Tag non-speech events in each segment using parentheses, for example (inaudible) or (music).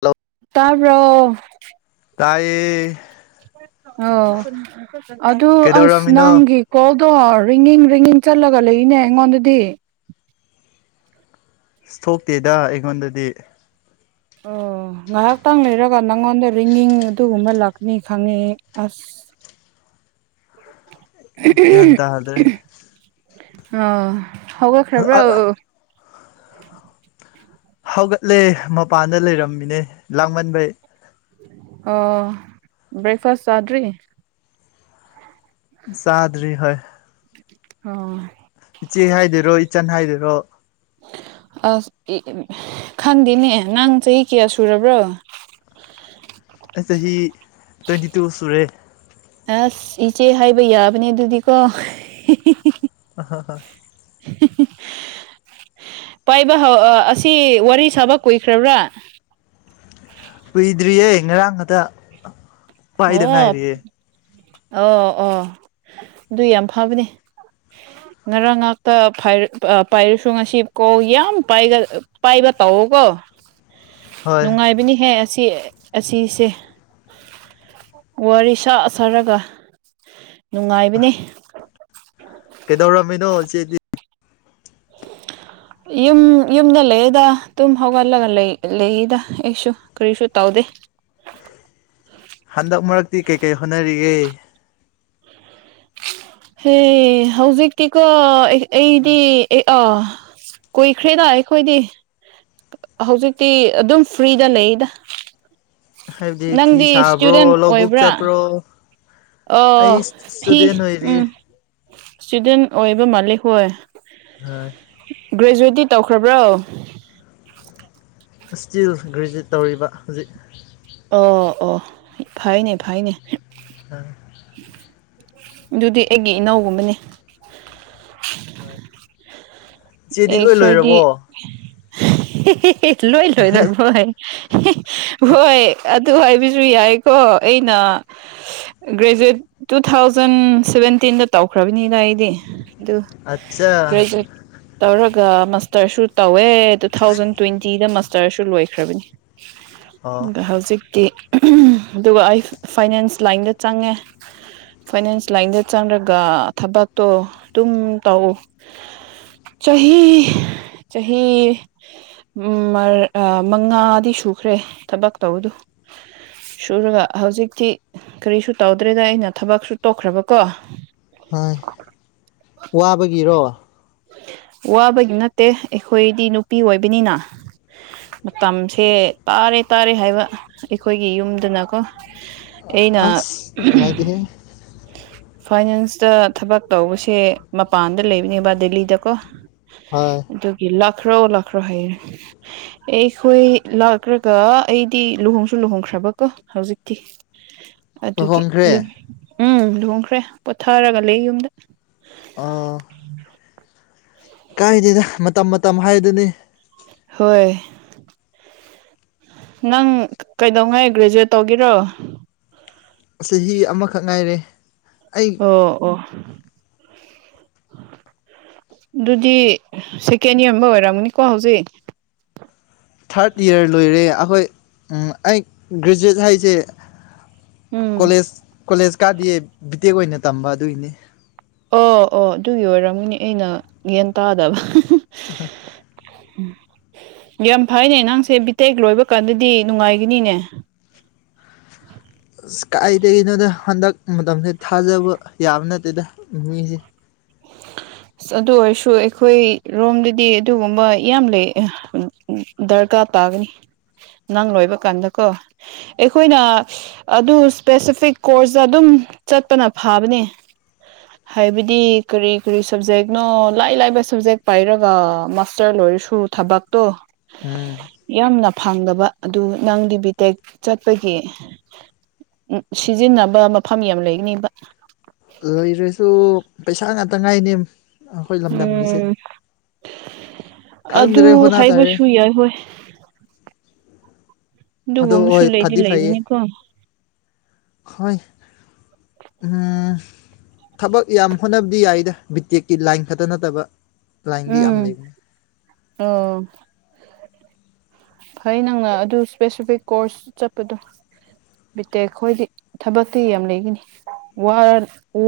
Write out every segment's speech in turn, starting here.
hello ꯇꯥꯕ꯭ꯔꯣ ꯇꯥꯏꯌꯦ ꯑꯣ ꯑꯗꯨ ꯑꯁ ꯀꯩꯗꯧꯔꯝꯃꯤꯅꯣ ꯑꯁ ꯅꯪꯒꯤ ꯀꯣꯜꯗꯣ ꯔꯤꯏꯤꯡ ꯔꯤꯏꯤꯡ ꯆꯠꯂꯒ ꯂꯩꯏꯅꯦ ꯑꯩꯉꯣꯟꯗꯗꯤ ꯏꯁ ꯊꯣꯛꯇꯦꯗ ꯑꯩꯉꯣꯟꯗꯗꯤ ꯑꯣ ꯉꯥꯏꯍꯥꯛꯇꯪ ꯂꯩꯔꯒ ꯅꯪꯉꯣꯟꯗ ꯔꯤꯏꯤꯡ ꯑꯗꯨꯒꯨꯝꯕ ꯂꯥꯛꯀꯥꯅꯤ ꯈꯪꯉꯦ ꯑꯁ ꯒ꯭ꯌꯥꯟ ꯇꯥꯗ꯭ꯔꯦ ꯑꯥ ꯍꯧꯒꯠꯈ꯭ꯔꯕ꯭ꯔꯣ ꯍꯧꯒꯠꯂꯦ ꯃꯄꯥꯟꯗ ꯂꯩꯔꯝꯃꯤꯅꯦ ꯂꯥꯡꯃꯟꯕꯩ ꯑꯣ ꯕ꯭ꯔꯦꯛꯐꯥꯁ ꯆꯥꯗ꯭ꯔꯤ ꯆꯥꯗ꯭ꯔꯤ ꯍꯣꯏ ꯑꯣ ꯏꯆꯦ ꯍꯥꯏꯗꯣꯏꯔꯣ ꯏꯆꯟ ꯍꯥꯏꯗꯣꯏꯔꯣ ꯑꯁ (unintelligible) ꯈꯪꯗꯦꯅꯦ ꯅꯪ ꯆꯍꯤ ꯀꯌꯥ ꯁꯨꯔꯕ꯭ꯔꯣ ꯑꯩ ꯆꯍꯤ ꯇ꯭ꯋꯦꯟꯇꯤ ꯇꯨ ꯁꯨꯔꯦ ꯑꯁ ꯏꯆꯦ ꯍꯥꯏꯕ ꯌꯥꯕꯅꯦ ꯑꯗꯨꯗꯤꯀꯣ (unintelligible) ꯄꯥꯏꯕ ꯍꯧ ꯑꯥ ꯑꯁꯤ ꯋꯥꯔꯤ ꯁꯥꯕ ꯀꯨꯏꯈ꯭ꯔꯕ꯭ꯔꯥ ꯀꯨꯏꯗ꯭ꯔꯤꯌꯦ ꯉꯔꯥꯡ ꯈꯛꯇꯥ ꯑꯣ ꯑꯣ ꯑꯣ ꯑꯗꯨꯏ ꯌꯥꯝ ꯐꯕꯅꯤ ꯎ ꯉꯔꯥꯡ ꯉꯥꯛꯇ ꯐꯥꯏꯔ ꯄꯥꯏꯔꯨ ꯉꯁꯤ ꯀꯣꯜ ꯌꯥꯝ ꯄꯥꯒꯜ ꯑ ꯄꯥꯏꯕ ꯇꯧꯑꯣ ꯀꯣ ꯍꯣꯏ ꯅꯨꯡꯉꯥꯏꯕꯅꯤꯍꯦ ꯑꯁꯤ ꯑꯁꯤꯁꯦ ꯋꯥꯔꯤ ꯁꯥ ꯁꯥꯔꯒ ꯅꯨꯡꯉꯥꯏꯕꯅꯤ ꯀꯩꯗꯧꯔꯥꯝꯃꯤꯅꯣ ꯆꯦꯗꯤ ꯌꯨꯝ ꯌꯨꯝꯗ ꯂꯩꯌꯦꯗ ꯇꯨꯝ ꯍꯧꯒꯠꯂꯒ ꯂꯩ ꯂꯩꯏꯗ ꯑꯩꯁꯨ ꯀꯔꯤꯁꯨ ꯇꯧꯗꯦ ꯍꯟꯗꯛ ꯃꯔꯛꯇꯤ ꯀꯩꯀꯩ ꯍꯣꯠꯅꯔꯤꯌꯦ ꯍꯦ ꯍꯧꯖꯤꯛꯇꯤꯀꯣ ꯑꯩ ꯑꯩꯗꯤ ꯑꯦ ꯑ ꯀꯨꯏꯈ꯭ꯔꯦꯗ ꯑꯩꯈꯣꯏꯗꯤ ꯍꯧꯖꯤꯛꯇꯤ ꯑꯗꯨꯝ ꯐ꯭ꯔꯤꯗ ꯂꯩꯗ ꯍꯥꯏꯕꯗꯤ ꯐꯤ ꯅꯪꯗꯤ ꯁꯥꯕ꯭ꯔꯣ ꯏꯁꯇꯨꯗꯦꯟ ꯂꯧꯕꯨꯛ ꯑꯣꯏꯕ꯭ꯔꯥ ꯆꯠꯄ꯭ꯔꯣ ꯑꯩ ꯑꯣ ꯐꯤ ꯏꯁꯇꯨꯗꯦꯟ ꯑꯣꯏꯔꯤ ꯎꯝ ꯏꯁꯇꯨꯗꯦꯟ ꯑꯣꯏꯕ ꯃꯥꯂꯦ ꯍꯣꯏ ꯍꯥ ꯒ꯭ꯔꯦꯖꯨꯋꯦꯠꯇꯤ ꯇꯧꯈ꯭ꯔꯕ꯭ꯔꯣ ꯏꯁꯇꯤꯜ ꯒ꯭ꯔꯦꯖꯨꯋꯦꯠ ꯇꯧꯔꯤꯕ ꯍꯨꯖꯤꯛ ꯑꯣ ꯑꯣ ꯐꯩꯅꯦ ꯐꯩꯅꯦ (unintelligible) ꯗꯨꯗꯤ ꯑꯩꯒꯤ ꯏꯅꯥꯎꯒꯨꯝꯕꯅꯦ ꯍ‌ꯣꯏ ꯑꯦꯁ ꯍ‌ꯣꯏꯗꯤ ꯂꯣꯏ ꯂꯣꯏꯔꯕꯣ ꯍꯥꯏ ꯍꯣꯏ ꯑꯗꯨ ꯍꯥꯏꯕꯁꯨ ꯌꯥꯏꯀꯣ ꯑꯩꯅ ꯒ꯭ꯔꯦꯖꯨꯋꯦꯠ ꯇꯨ ꯊꯥꯎꯖꯟ ꯁꯚꯦꯟꯇꯤꯟꯗ ꯇꯧꯈ꯭ꯔꯕꯅꯤꯗ ꯑꯩꯗꯤ ꯑꯗꯨ ꯑꯠꯆꯥ ꯒ꯭ꯔꯦꯖꯨꯋꯦꯠ ꯇꯧꯔꯒ ꯃꯥꯁꯇꯔꯁꯨ ꯇꯧꯋꯦ ꯇꯨ ꯊꯥꯎꯖꯟ ꯇ꯭ꯋꯦꯟꯇꯤꯗ ꯃꯥꯁ ꯇꯔꯁꯨ ꯂꯣꯏꯈ꯭ꯔꯕꯅꯤ ꯑꯣ ꯑꯗ ꯍꯧꯖꯤꯛꯇꯤ ꯑꯗꯨꯒ ꯑꯩ ꯐꯥꯏꯅꯥꯟꯁ ꯂꯥꯏꯟꯗ ꯆꯪꯉꯦ ꯐꯥꯏꯅꯥꯟꯁ ꯂꯥꯏꯟꯗ ꯆꯪꯔꯒ ꯊꯕꯛꯇꯣ ꯗꯨꯝ ꯇꯧ ꯆꯍꯤ ꯆꯍꯤ ꯎꯝ ꯃꯔ ꯃꯉꯥꯗꯤ ꯁꯨꯈ꯭ꯔꯦ ꯊꯕꯛ ꯇꯧꯕꯗꯨ ꯁꯨꯔꯒ ꯍꯧꯖꯤꯛꯇꯤ ꯀꯔꯤꯁꯨ ꯇꯧꯗ꯭ꯔꯦꯗ ꯑꯩꯅ ꯊꯕꯛꯁꯨ ꯇꯣꯛꯈ꯭ꯔꯕꯀꯣ ꯍꯣꯏ ꯋꯥꯕꯒꯤꯔꯣ ꯋꯥꯕꯒꯤ ꯅꯠꯇꯦ ꯑꯩꯈꯣꯏꯗꯤ ꯅꯨꯄꯤ ꯑꯣꯏꯕꯅꯤꯅ ꯃꯇꯝꯁꯦ ꯇꯥꯔꯦ ꯇꯥꯔꯦ ꯍꯥꯏꯕ ꯑꯩꯈꯣꯏꯒꯤ ꯌꯨꯝꯗꯨꯅꯀꯣ ꯑꯁ ꯅꯨꯡꯉꯥꯏꯇꯦ ꯍꯦ ꯐꯥꯏꯅꯥꯟꯁꯇ ꯊꯕꯛ ꯇꯧꯕꯁꯦ ꯃꯄꯥꯟꯗ ꯂꯩꯕꯅꯦꯕ ꯗꯦꯜꯂꯤꯗ ꯀꯣ ꯑꯥ ꯑꯗꯨꯒꯤ ꯂꯈ꯭ꯔꯣ ꯂꯈ꯭ꯔꯣ ꯍꯥꯏꯔꯦ ꯑꯩꯈꯣꯏ ꯂꯥꯛꯈ꯭ꯔꯒ ꯑꯩꯗꯤ ꯂꯨꯍꯣꯡꯁꯨ ꯂꯨꯍꯣꯡꯈ꯭ꯔꯕꯀꯣ ꯍꯧꯖꯤꯛꯇꯤ (inaudible) ꯑꯗꯨꯒꯤ ꯌꯨꯝ ꯎꯝ ꯂꯨꯍꯣꯡꯈ꯭ꯔꯦ ꯄꯣꯊꯔꯒ ꯂꯩ ꯌꯨꯝꯗ ꯑꯥ ꯀꯥꯏꯗ‌ꯦꯗ ꯃꯇꯝ ꯃꯇꯝ ꯍꯥꯏꯗꯨꯅꯤ ꯍꯣꯏ ꯅꯪ ꯀꯩꯗꯧꯉꯩ ꯒ꯭ꯔꯦꯖꯨꯋꯦꯠ ꯇꯧꯒ‌ꯦꯔꯣ ꯆꯍꯤ ꯑꯃꯈꯛ ꯉꯥꯏꯔꯦ ꯑꯩ ꯑꯣ ꯑꯣ ꯗꯨꯗꯤ ꯁꯦꯀꯦꯟ ꯏꯌꯔ ꯑꯝꯕ ꯑꯣꯏꯔꯝꯅꯤꯀꯣ ꯍꯧꯖꯤꯛ ꯊꯥꯔꯠ ꯏꯌꯥꯔ ꯂꯣꯏꯔꯦ ꯑꯩꯈꯣꯏ ꯎꯝ ꯑꯩ ꯒ꯭ꯔꯦꯖꯨꯋꯦꯠ ꯍꯥꯏꯁꯦ ꯎꯝ ꯀꯣꯂꯦꯖ ꯀꯣꯂꯦꯖ ꯀꯥꯗꯤꯌ‌ꯦ ꯕꯤꯇꯦꯛ ꯑꯣꯏꯅ ꯇꯝꯕ ꯑꯗꯨꯏꯅꯤ ꯑꯣ ꯑꯣ ꯑꯗꯨꯒꯤ ꯑꯣꯏꯔꯝꯒꯅꯤ ꯑꯩꯅ ꯒ꯭ꯌꯥꯟ ꯇꯥꯗꯕ ꯎꯝ ꯌꯥꯝ ꯐꯩꯅꯦ ꯅꯪꯁꯦ ꯕꯤꯇꯦꯛ ꯂꯣꯏꯕ ꯀꯥꯟꯗꯗꯤ ꯅꯨꯡꯉꯥꯏꯒꯅꯤꯅꯦ ꯑꯁ ꯀꯥꯏꯗꯒꯤꯅꯣꯗ ꯍꯟꯗꯛ ꯃꯇꯝꯁꯦ ꯊꯥꯖꯕ ꯌꯥꯕ ꯅꯠꯇꯦꯗ ꯃꯤꯁꯦ ꯑꯁ ꯑꯗꯨ ꯑꯣꯏꯔꯁꯨ ꯑꯩꯈꯣꯏ ꯔꯣꯝꯗꯗꯤ ꯑꯗꯨꯒꯨꯝꯕ ꯌꯥꯝ ꯂꯩ ꯗꯔꯀꯥꯔ ꯇꯥꯒꯅꯤ ꯅꯪ ꯂꯣꯏꯕ ꯀꯥꯟꯗꯀꯣ ꯑꯩꯈꯣꯏꯅ ꯑꯗꯨ ꯏꯁꯄꯦꯁꯤꯐꯤꯛ ꯀꯣꯔꯁꯗ ꯑꯗꯨꯝ ꯆꯠꯄꯅ ꯐꯕꯅꯦ ꯍꯥꯏꯕꯗꯤ ꯀꯔꯤ ꯀꯔꯤ ꯁꯕꯖꯦꯛꯅꯣ ꯂꯥꯏ ꯂꯥꯏꯕ ꯁꯕꯖꯦꯛ ꯄꯥꯏꯔꯒ ꯃꯥꯁꯇꯔ ꯂꯣꯏꯔꯁꯨ ꯊꯕꯛꯇꯣ ꯎꯝ ꯌꯥꯝꯅ ꯐꯪꯗꯕ ꯑꯗꯨ ꯅꯪꯗꯤ ꯕꯤ ꯇꯦꯛ ꯆꯠꯄꯒꯤ ꯎ ꯁꯤꯖꯤꯟꯅꯕ ꯃꯐꯝ ꯌꯥꯝ ꯂꯩꯒꯅꯤꯕ ꯂꯩꯔꯁꯨ ꯄꯩꯁꯥ ꯉꯥꯛꯇ ꯉꯥꯏꯅꯦ ꯑꯩꯈꯣꯏ ꯂꯝꯗꯝꯒꯤꯁꯦ ꯎꯝ ꯑꯗꯨ ꯈꯪꯗ꯭ꯔꯦ ꯍꯣꯠꯅ ꯇꯥꯔꯦ ꯍꯥꯏꯕꯁꯨ ꯌꯥꯏ ꯍꯣꯏ ꯑꯗꯣ ꯑꯗꯨꯒꯨꯝꯕꯁꯨ ꯍꯣꯏ ꯂꯩꯗꯤ ꯐꯗꯤ ꯐꯩꯌꯦ ꯂꯩꯕꯅꯤꯀꯣ ꯍꯣꯏ ꯑꯝ ꯊꯕꯛ ꯌꯥꯝ ꯍꯣꯠꯅꯕꯗꯤ ꯌꯥꯏꯗ ꯕꯤꯇꯦꯛꯀꯤ ꯂꯥꯏꯟ ꯈꯛꯇ ꯅꯠꯇꯕ ꯂꯥꯏꯟꯗꯤ ꯌꯥꯝ ꯎꯝ ꯂꯩꯕꯅꯦ ꯑꯣ ꯐꯩ ꯅꯪꯅ ꯑꯗꯨ ꯏꯁꯄꯦꯁꯤꯐꯤꯛ ꯀꯣꯔꯁ ꯆꯠꯄꯗꯣ ꯕꯤꯇꯦꯛ ꯈꯣꯏꯗꯤ ꯊꯕꯛꯇꯤ ꯌꯥꯝ ꯂꯩꯒꯅꯤ ꯋꯥ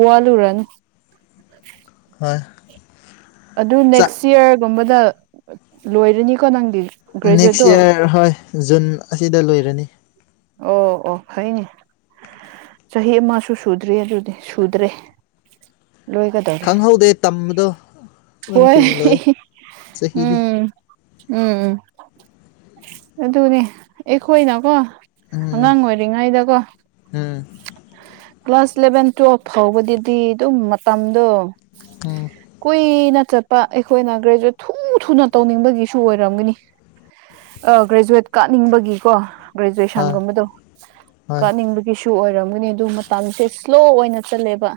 ꯋꯥꯂꯨꯔꯅꯨ ꯍꯣꯏ ꯑꯗꯨ ꯆꯥꯛ ꯅꯦꯛꯁ ꯌꯔꯒꯨꯝꯕꯗ ꯂꯣꯏꯔꯅꯤꯀꯣ ꯅꯪꯗꯤ ꯎꯝ ꯅꯦꯛꯁ ꯒ꯭ꯔꯦꯖꯨꯋꯦꯠꯇꯣ ꯌ꯭ꯔ ꯍꯣꯏ ꯖꯨꯟ ꯑꯁꯤꯗ ꯂꯣꯏꯔꯅꯤ ꯑꯣ ꯑꯣ ꯐꯩꯅꯦ ꯆꯍꯤ ꯑꯃꯁꯨ ꯁꯨꯗ꯭ꯔꯤ ꯑꯗꯨꯗꯤ ꯁꯨꯗ꯭ꯔꯦ ꯂꯣꯏꯒ ꯈꯪꯍꯧꯗꯦ ꯇꯝꯕꯗꯣ ꯑꯗꯨꯝ ꯍꯣꯏ ꯊꯨꯅ ꯂꯣꯏ ꯆꯍꯤꯗꯤ ꯎꯝ ꯎꯝ ꯎꯝ ꯑꯗꯨꯅꯦ ꯑꯩꯈꯣꯏꯅꯀꯣ ꯎꯝ ꯑꯉꯥꯡ ꯑꯣꯏꯔꯤ ꯉꯥꯏꯗꯒꯣ ꯎꯝ ꯀ꯭ꯂꯥꯁ ꯏꯂꯦꯚꯦꯟ ꯇ꯭ꯋꯦꯜꯐ ꯐꯥꯎꯕꯗꯗꯤ ꯑꯗꯨꯝ ꯃꯇꯝꯗꯣ ꯑꯣ ꯀꯨꯏꯅ ꯆꯠꯄ ꯑꯩꯈꯣꯏꯅ ꯒ꯭ꯔꯦꯖꯨꯋꯦꯠ ꯊꯨ ꯊꯨꯅ ꯇꯧꯅꯤꯡꯕꯒꯤꯁꯨ ꯑꯣꯏꯔꯝꯒꯅꯤ ꯑ ꯒ꯭ꯔꯦꯖꯨꯋꯦꯠ ꯀꯥꯅꯤꯡꯕꯒꯤꯀꯣ ꯍꯣꯏ ꯒ꯭ꯔꯦꯖ꯭ꯋꯦꯁꯟꯒꯨꯝꯕꯗꯣ ꯍꯣꯏ ꯀꯥꯅꯤꯡꯕꯒꯤ ꯁꯨ ꯑꯣꯏꯔꯝꯒꯅꯤ ꯑꯗꯨ ꯃꯇꯝꯁꯦ ꯁ꯭ꯂꯣ ꯑꯣꯏꯅ ꯆꯠꯂꯦꯕ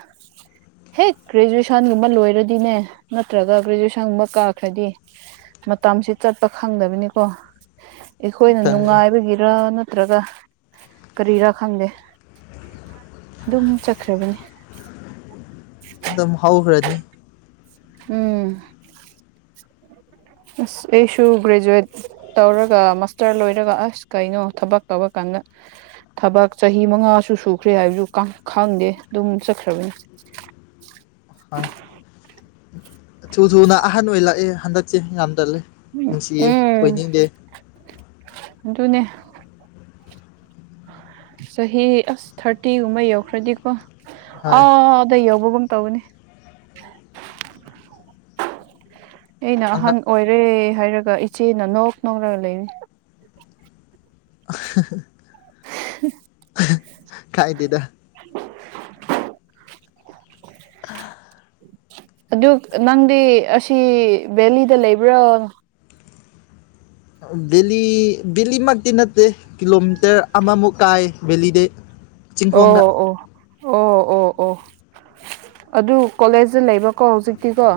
ꯍꯦꯛ ꯒ꯭ꯔꯦꯖꯨꯋꯦꯁꯟꯒꯨꯝꯕ ꯂꯣꯏꯔꯗꯤꯅꯦ ꯅꯠꯇ꯭ꯔꯒ ꯒ꯭ꯔꯦꯖꯨꯋꯦꯁꯟꯒꯨꯝꯕ ꯀꯥꯈ꯭ꯔꯗꯤ ꯃꯇꯝꯁꯤ ꯆꯠꯄ ꯈꯪꯗꯕꯅꯤꯀꯣ ꯑꯩꯈꯣꯏꯅ ꯈꯪꯉꯦ ꯅꯨꯡꯉꯥꯏꯕꯒꯤꯔ ꯅꯠꯇ꯭ꯔꯒ ꯀꯔꯤꯔꯥ ꯈꯪꯗꯦ ꯑꯗꯨꯝ ꯆꯠꯈ꯭ꯔꯕꯅꯦ ꯑꯗꯨꯝ ꯍꯧꯈ꯭ꯔꯅꯤ ꯎꯝ (inaudible) ꯑ ꯑꯩꯁꯨ ꯒ꯭ꯔꯦꯖꯨꯋꯌꯦꯠ ꯇꯧꯔꯒ ꯃꯥꯁꯇꯔ ꯂꯣꯏꯔꯒ ꯑꯁ ꯀꯩꯅꯣ ꯊꯕꯛ ꯇꯧꯔ ꯀꯥꯟꯗ ꯊꯕꯛ ꯆꯍꯤ ꯃꯉꯥꯁꯨ ꯁꯨꯈ꯭ꯔꯦ ꯍꯥꯏꯕꯁꯨ ꯈꯪꯗꯦ ꯑꯗꯨꯝ ꯆꯠꯈ꯭ꯔꯕꯅꯤ ꯍꯣꯏ ꯊꯨ ꯊꯨꯅ ꯑꯍꯟ ꯑꯣꯏ ꯂꯛꯑꯦ ꯍꯟꯗꯛꯁꯦ ꯌꯥꯝꯗꯜꯂꯦ ꯅꯨꯡꯁꯤꯌꯦ ꯎꯝ ꯑꯣꯏꯅꯤꯡꯗꯦ ꯑꯗꯨꯅꯦ ꯆꯍꯤ ꯑꯁ ꯊꯥꯔꯇꯤꯒꯨꯝꯕ ꯌꯧꯈ꯭ꯔꯗꯤꯀꯣ ꯍꯣꯏ ꯑꯥꯗ ꯌꯧꯕꯒꯨꯝ ꯇꯧꯕꯅꯤ ꯑꯩꯅ ꯑꯉꯛ ꯑꯍꯟ ꯑꯣꯏꯔꯦ ꯍꯥꯏꯔꯒ ꯏꯆꯦꯅ ꯅꯣꯛ ꯅꯣꯛꯔꯒ ꯂꯩꯕꯅꯦ (inaudible) (inaudible) ꯀꯥꯏꯗꯦꯗ (inaudible) ꯀꯥ ꯑꯗꯨ ꯅꯪꯗꯤ ꯑꯁꯤ ꯕꯦꯂꯤꯗ ꯂꯩꯕ꯭ꯔꯣ ꯕꯦꯂꯤ ꯕꯦꯂꯤ ꯃꯛꯇꯤ ꯅꯠꯇꯦ ꯀꯤꯂꯣꯃꯤꯇꯔ ꯑꯃꯃꯨꯛ ꯀꯥꯏ ꯕꯦꯂꯤꯗꯩ ꯑꯣ ꯑꯣ ꯑꯣ ꯑꯣ ꯑꯣ ꯑꯣ ꯑꯗꯨ ꯀꯣꯂꯦꯖꯇ ꯂꯩꯕꯀꯣ ꯍꯧꯖꯤꯛꯇꯤꯀꯣ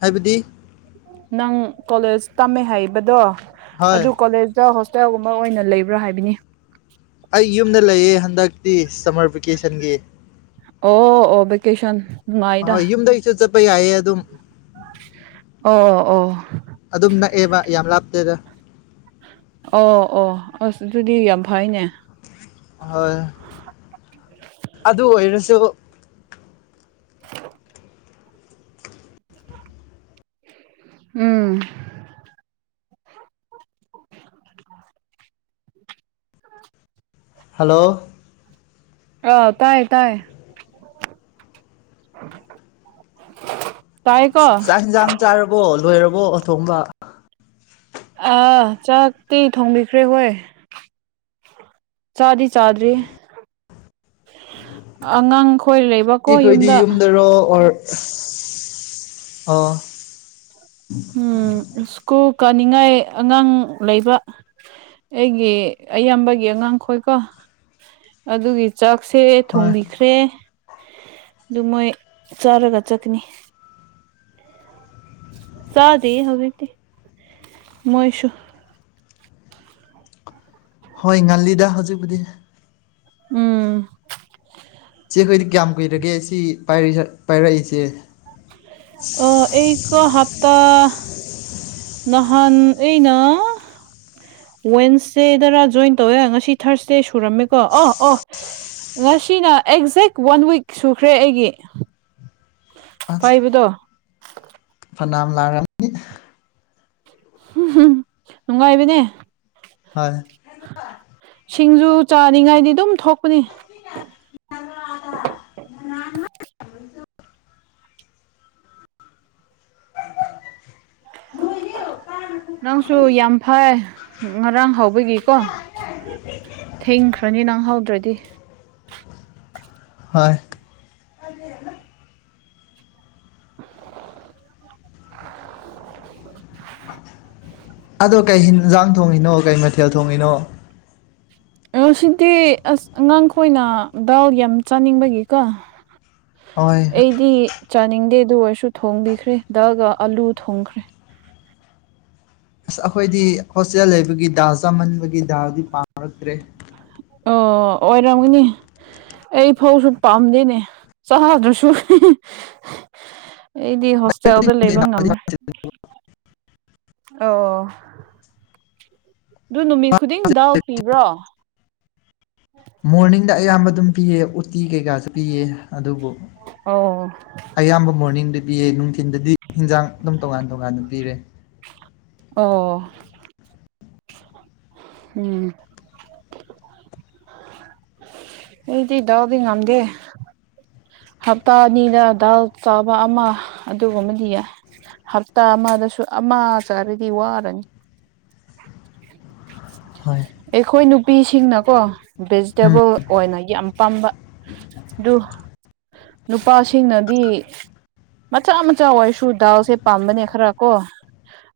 ꯍꯥꯏꯕꯗꯤ ꯅꯪ ꯀꯣꯂꯦꯖ ꯇꯝꯃꯦ ꯍꯥꯏꯕꯗꯣ ꯍꯣꯏ ꯑꯗꯨ ꯀꯣꯂꯦꯖ ꯍꯣꯁꯇꯦꯜꯒꯨꯝꯕ ꯑꯣꯏꯅ ꯂꯩꯕ꯭ꯔꯥ ꯍꯥꯏꯕꯅꯤ ꯑꯩ ꯌꯨꯝꯗ ꯂꯩꯌꯦ ꯍꯟꯗꯛꯇꯤ ꯁꯝꯃꯔ ꯚꯦꯀꯦꯁꯟꯒꯤ ꯑꯣ ꯑꯣ ꯕꯀꯦꯁꯟ ꯥꯍꯣꯏ ꯌꯨꯝꯗꯩꯁꯨ ꯆꯠꯄꯩ ꯌꯥꯏꯌꯦ ꯑꯗꯨꯝ ꯑꯣ ꯑꯣ ꯑꯗꯨꯝ ꯅꯛꯑꯦꯕ ꯌꯥꯝ ꯂꯥꯞꯇꯦꯗ ꯑꯣ ꯑꯣ ꯑꯁ ꯑꯗꯨꯗꯤ ꯌꯥꯝ ꯐꯩꯅꯦ ꯍꯣꯏ ꯑꯗꯨ ꯑꯣꯏꯔꯁꯨ (inaudible) ꯎ (inaudible) ꯎꯝ ꯍꯦꯜꯂꯣ ꯑꯥ ꯇꯥꯏꯌꯦ ꯇꯥꯏꯌꯦ ꯆꯥꯛ ꯍꯤꯟꯁꯥꯡ ꯆꯥꯔꯕꯣ ꯂꯣꯏꯔꯕꯣ ꯊꯣꯡꯕ ꯑꯥ ꯆꯥꯛꯇꯤ ꯊꯣꯡꯕꯤꯈ꯭ꯔꯦ ꯑꯩꯈꯣꯏ ꯆꯥꯗꯤ ꯆꯥꯗ꯭ꯔꯤ ꯑꯉꯥꯡꯈꯣꯏ ꯂꯩꯕ ꯑꯩꯈꯣꯏꯗꯤ ꯌꯨꯝꯗꯔꯣ ꯑꯣꯔ ꯑꯥ ꯎꯝ ꯁ꯭ꯀꯨꯜ ꯀꯥꯅꯤꯡꯉꯥꯏ ꯑꯉꯥꯡ ꯂꯩꯕ ꯑꯩꯒꯤ ꯏꯌꯥꯝꯕꯒꯤ ꯑꯉꯥꯡꯈꯣꯏꯀꯣ ꯑꯗꯨꯒꯤ ꯆꯥꯛꯁꯦ ꯊꯣꯡꯕꯤ ꯍꯣꯏ ꯊꯣꯡꯕꯤꯈ꯭ꯔꯦ ꯑꯗꯨ ꯃꯣꯏ ꯆꯥꯔꯒ ꯆꯠꯀꯅꯤ ꯆꯗꯦ ꯍꯧꯖꯤꯛꯇꯤ ꯃꯣꯏꯁꯨ ꯍꯣꯏ ꯉꯜꯂꯤꯗ ꯍꯧꯖꯤꯛꯄꯨꯗꯤ ꯎꯝ ꯆꯦ ꯈꯣꯏꯗꯤ ꯀꯌꯥꯝ ꯀꯨꯏꯔꯒꯦ ꯁꯤ ꯄꯥꯏꯔꯛꯏꯁꯦ ꯑꯥ ꯑꯩꯀꯣ ꯍꯞꯇꯥ ꯅꯍꯥꯟ ꯑꯩꯅ ꯋꯦꯗꯅꯁꯗꯦꯗꯔꯥ ꯖꯣꯏꯟ ꯇꯧꯋꯦ ꯉꯁꯤ ꯊꯥꯔꯁꯗꯦ ꯁꯨꯔꯝꯃꯦꯀꯣ ꯑ ꯑꯣ ꯉꯁꯤꯅ ꯑꯩ ꯍꯧꯖꯤꯛ ꯋꯥꯟ ꯋꯤꯛ ꯁꯨꯈ꯭ꯔꯦ ꯑꯩꯒꯤ ꯑꯁ ꯄꯥꯏꯕꯗꯣ ꯐꯅꯥꯝ ꯂꯥꯛꯑꯝꯅꯤ ꯅꯨꯡꯉꯥꯏꯕꯅꯦ ꯍꯣꯏ ꯁꯤꯡꯖꯨ ꯆꯥꯅꯤꯡꯉꯥꯏꯗꯤ ꯑꯗꯨꯝ ꯊꯣꯛꯄꯅꯤ (inaudible) (unintelligible) ꯅꯪꯁꯨ ꯌꯥꯝ ꯐꯏ ꯉꯔꯥꯡ ꯍꯧꯕꯒꯤꯀꯣ ꯊꯦꯡꯈ꯭ꯔꯅꯤ ꯅꯪ ꯍꯧꯗ꯭ꯔꯗꯤ ꯍꯣꯏ ꯑꯗꯣ ꯀꯩ ꯍꯦꯟꯖꯥꯡ ꯊꯣꯡꯉꯤꯅꯣ ꯀꯩ ꯃꯊꯦꯜ ꯊꯣꯡꯉꯤꯅꯣ ꯉꯥꯁꯤꯗꯤ ꯑꯁ ꯑꯉꯥꯡꯈꯣꯏꯅ ꯗꯥꯜ ꯌꯥꯝ ꯆꯥꯅꯤꯡꯕꯒꯤꯀꯣ ꯍꯣꯏ ꯑꯩꯗꯤ ꯆꯥꯅꯤꯡꯗꯦ ꯑꯗꯨ ꯑꯣꯏꯔꯁꯨ ꯊꯣꯡꯕꯤꯈ꯭ꯔꯦ ꯗꯜꯒꯥ ꯑꯂꯨ ꯊꯣꯡꯈ꯭ꯔꯦ ꯑꯁ ꯑꯩꯈꯣꯏꯗꯤ ꯍꯣꯁꯇꯦꯜ ꯂꯩꯕꯒꯤ ꯗꯥꯜ ꯆꯥꯃꯟꯕꯒꯤ ꯗꯥꯜꯗꯤ ꯄꯥꯝꯔꯛꯇ꯭ꯔꯦ ꯑꯣ ꯑꯣꯏꯔꯝꯒꯅꯤ ꯑꯩ ꯐꯧꯁꯨ ꯄꯥꯝꯗꯦꯅꯦ ꯆꯗ꯭ꯔꯁꯨ ꯑꯩꯗꯤ ꯍꯣꯁꯇꯦꯜꯗ ꯂꯩꯕ ꯉꯝꯔꯣꯏ ꯑꯣ ꯑꯗꯨ ꯅꯨꯃꯤꯠ ꯈꯨꯗꯤꯡ ꯗꯜ ꯄꯤꯕ꯭ꯔꯣ ꯃꯣꯔꯅꯤꯡꯗ ꯑꯌꯥꯝꯕ ꯑꯗꯨꯝ ꯄꯤꯌꯦ ꯎꯇꯤ ꯀꯩꯀꯥꯁꯤꯗꯤ ꯑꯗꯨꯕꯨ ꯑꯣ ꯑꯌꯥꯝꯕ ꯃꯣꯔꯅꯤꯡꯗ ꯄꯤꯌꯦ ꯅꯨꯡꯊꯤꯟꯗꯗꯤ ꯍꯤꯟꯖꯥꯡ ꯑꯗꯨꯝ ꯇꯣꯉꯥꯟ ꯇꯣꯉꯥꯟꯅ ꯄꯤꯔꯦ ꯑꯣ ꯎꯝ ꯑꯩꯗꯤ ꯗꯥꯜ ꯗꯤ ꯉꯝꯗꯦ ꯍꯞꯇꯥ ꯑꯅꯤꯗ ꯗꯥꯜ ꯆꯥꯕ ꯑꯃ ꯑꯗꯨꯒꯨꯝꯕꯗꯤ ꯌꯥꯏ ꯍꯞꯇꯥ ꯑꯃꯗꯁꯨ ꯑꯃ ꯆꯥꯔꯗꯤ ꯋꯥꯔꯦ (inaudible) ꯍꯣꯏ ꯑꯩꯈꯣꯏ ꯅꯨꯄꯤꯁꯤꯡꯅꯀꯣ ꯎꯝ ꯚꯦꯖꯤꯇꯦꯕꯜ ꯑꯣꯏꯅ ꯌꯥꯝ ꯄꯥꯝꯕ ꯑꯗꯨ ꯅꯨꯄꯥꯁꯤꯡꯅꯗꯤ ꯃꯆꯥ ꯃꯆꯥ ꯑꯣꯏꯔꯁꯨ ꯗꯥꯜꯁꯦ ꯄꯥꯝꯕꯅꯦ ꯈꯔ ꯀꯣ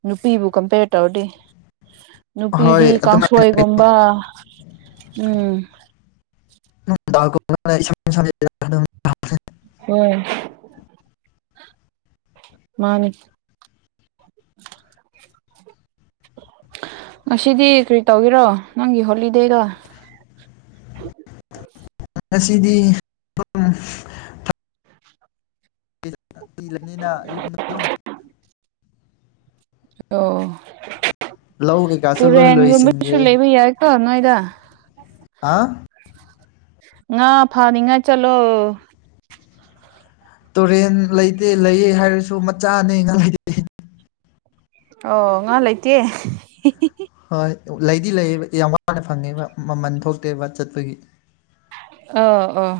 ꯅꯨꯄꯤꯕꯨ ꯀꯝꯄꯦꯔ ꯇꯧꯔꯗꯤ ꯍꯣꯏ ꯅꯨꯄꯤꯗꯤ ꯑꯗꯨꯃꯥꯏꯅ ꯀꯥꯡꯁꯣꯏꯒꯨꯝꯕ ꯎꯝ ꯑꯗꯨꯝ ꯗꯜꯒꯨꯝꯕꯅꯥ ꯏꯁꯝ ꯁꯝꯃꯦꯗꯥ ꯍꯣꯏ ꯝꯟꯅꯤ ꯉꯁꯤꯗꯤ ꯀ꯭ꯔꯤ ꯇꯧꯒꯦꯔꯣ ꯅꯪꯒꯤ ꯍꯣꯂꯤꯗꯦꯗꯣ ꯉꯁꯤꯗꯤ ꯇꯨꯝ ꯇꯨꯝꯂꯅꯤꯗꯥ ꯌꯨꯝꯗ ꯑꯗꯨꯝ ꯑꯣ ꯂꯧ ꯀꯩꯀꯥꯁꯨ ꯂꯣꯏ ꯇꯨꯔꯦꯟꯒꯨꯝꯕꯗꯨꯁꯨ ꯂꯣꯏꯁꯤꯟꯈ꯭ꯔꯦ ꯂꯩꯕ ꯌꯥꯏꯀꯣ ꯅꯣꯏꯗ ꯍꯥ ꯉꯥ ꯐꯥꯅꯤꯉꯥꯏ ꯆꯠꯂꯣ ꯇꯨꯔꯦꯟ ꯂꯩꯗꯤ ꯂꯩꯌꯦ ꯍꯥꯏꯔꯁꯨ ꯃꯆꯥꯅꯤ ꯅꯪꯒꯤ ꯑꯣ ꯉꯥ ꯂꯩꯇꯦ ꯍꯣꯏ ꯂꯩꯗꯤ ꯂꯩꯌꯦꯕ ꯌꯥꯝ ꯋꯥꯅ ꯐꯪꯉꯦꯕ ꯃꯃꯟ ꯊꯣꯛꯇꯦꯕ ꯆꯠꯄꯒꯤ ꯑꯣ ꯑꯣ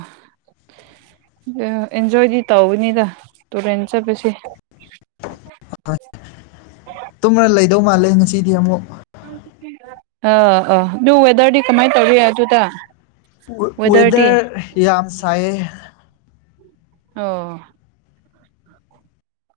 ꯑꯦꯟꯖꯣꯏꯗꯤ ꯇꯧꯒꯅꯤꯗ ꯇꯨꯔꯦꯟ ꯆꯠꯄꯁꯦ ꯇꯨꯝꯔ ꯂꯩꯗꯧ ꯃꯥꯜꯂꯦ ꯉꯁꯤꯗꯤ ꯑꯃꯨꯛ ꯑꯎ ꯑꯎ ꯑꯗꯨ ꯋꯦꯗꯔꯗꯤ ꯀꯃꯥꯏꯅ ꯇꯧꯔꯤ ꯑꯗꯨꯗ ꯋꯦꯗꯔꯗꯤ ꯋꯦꯗꯔ ꯌꯥꯝ ꯁꯥꯏꯌꯦ ꯑꯣ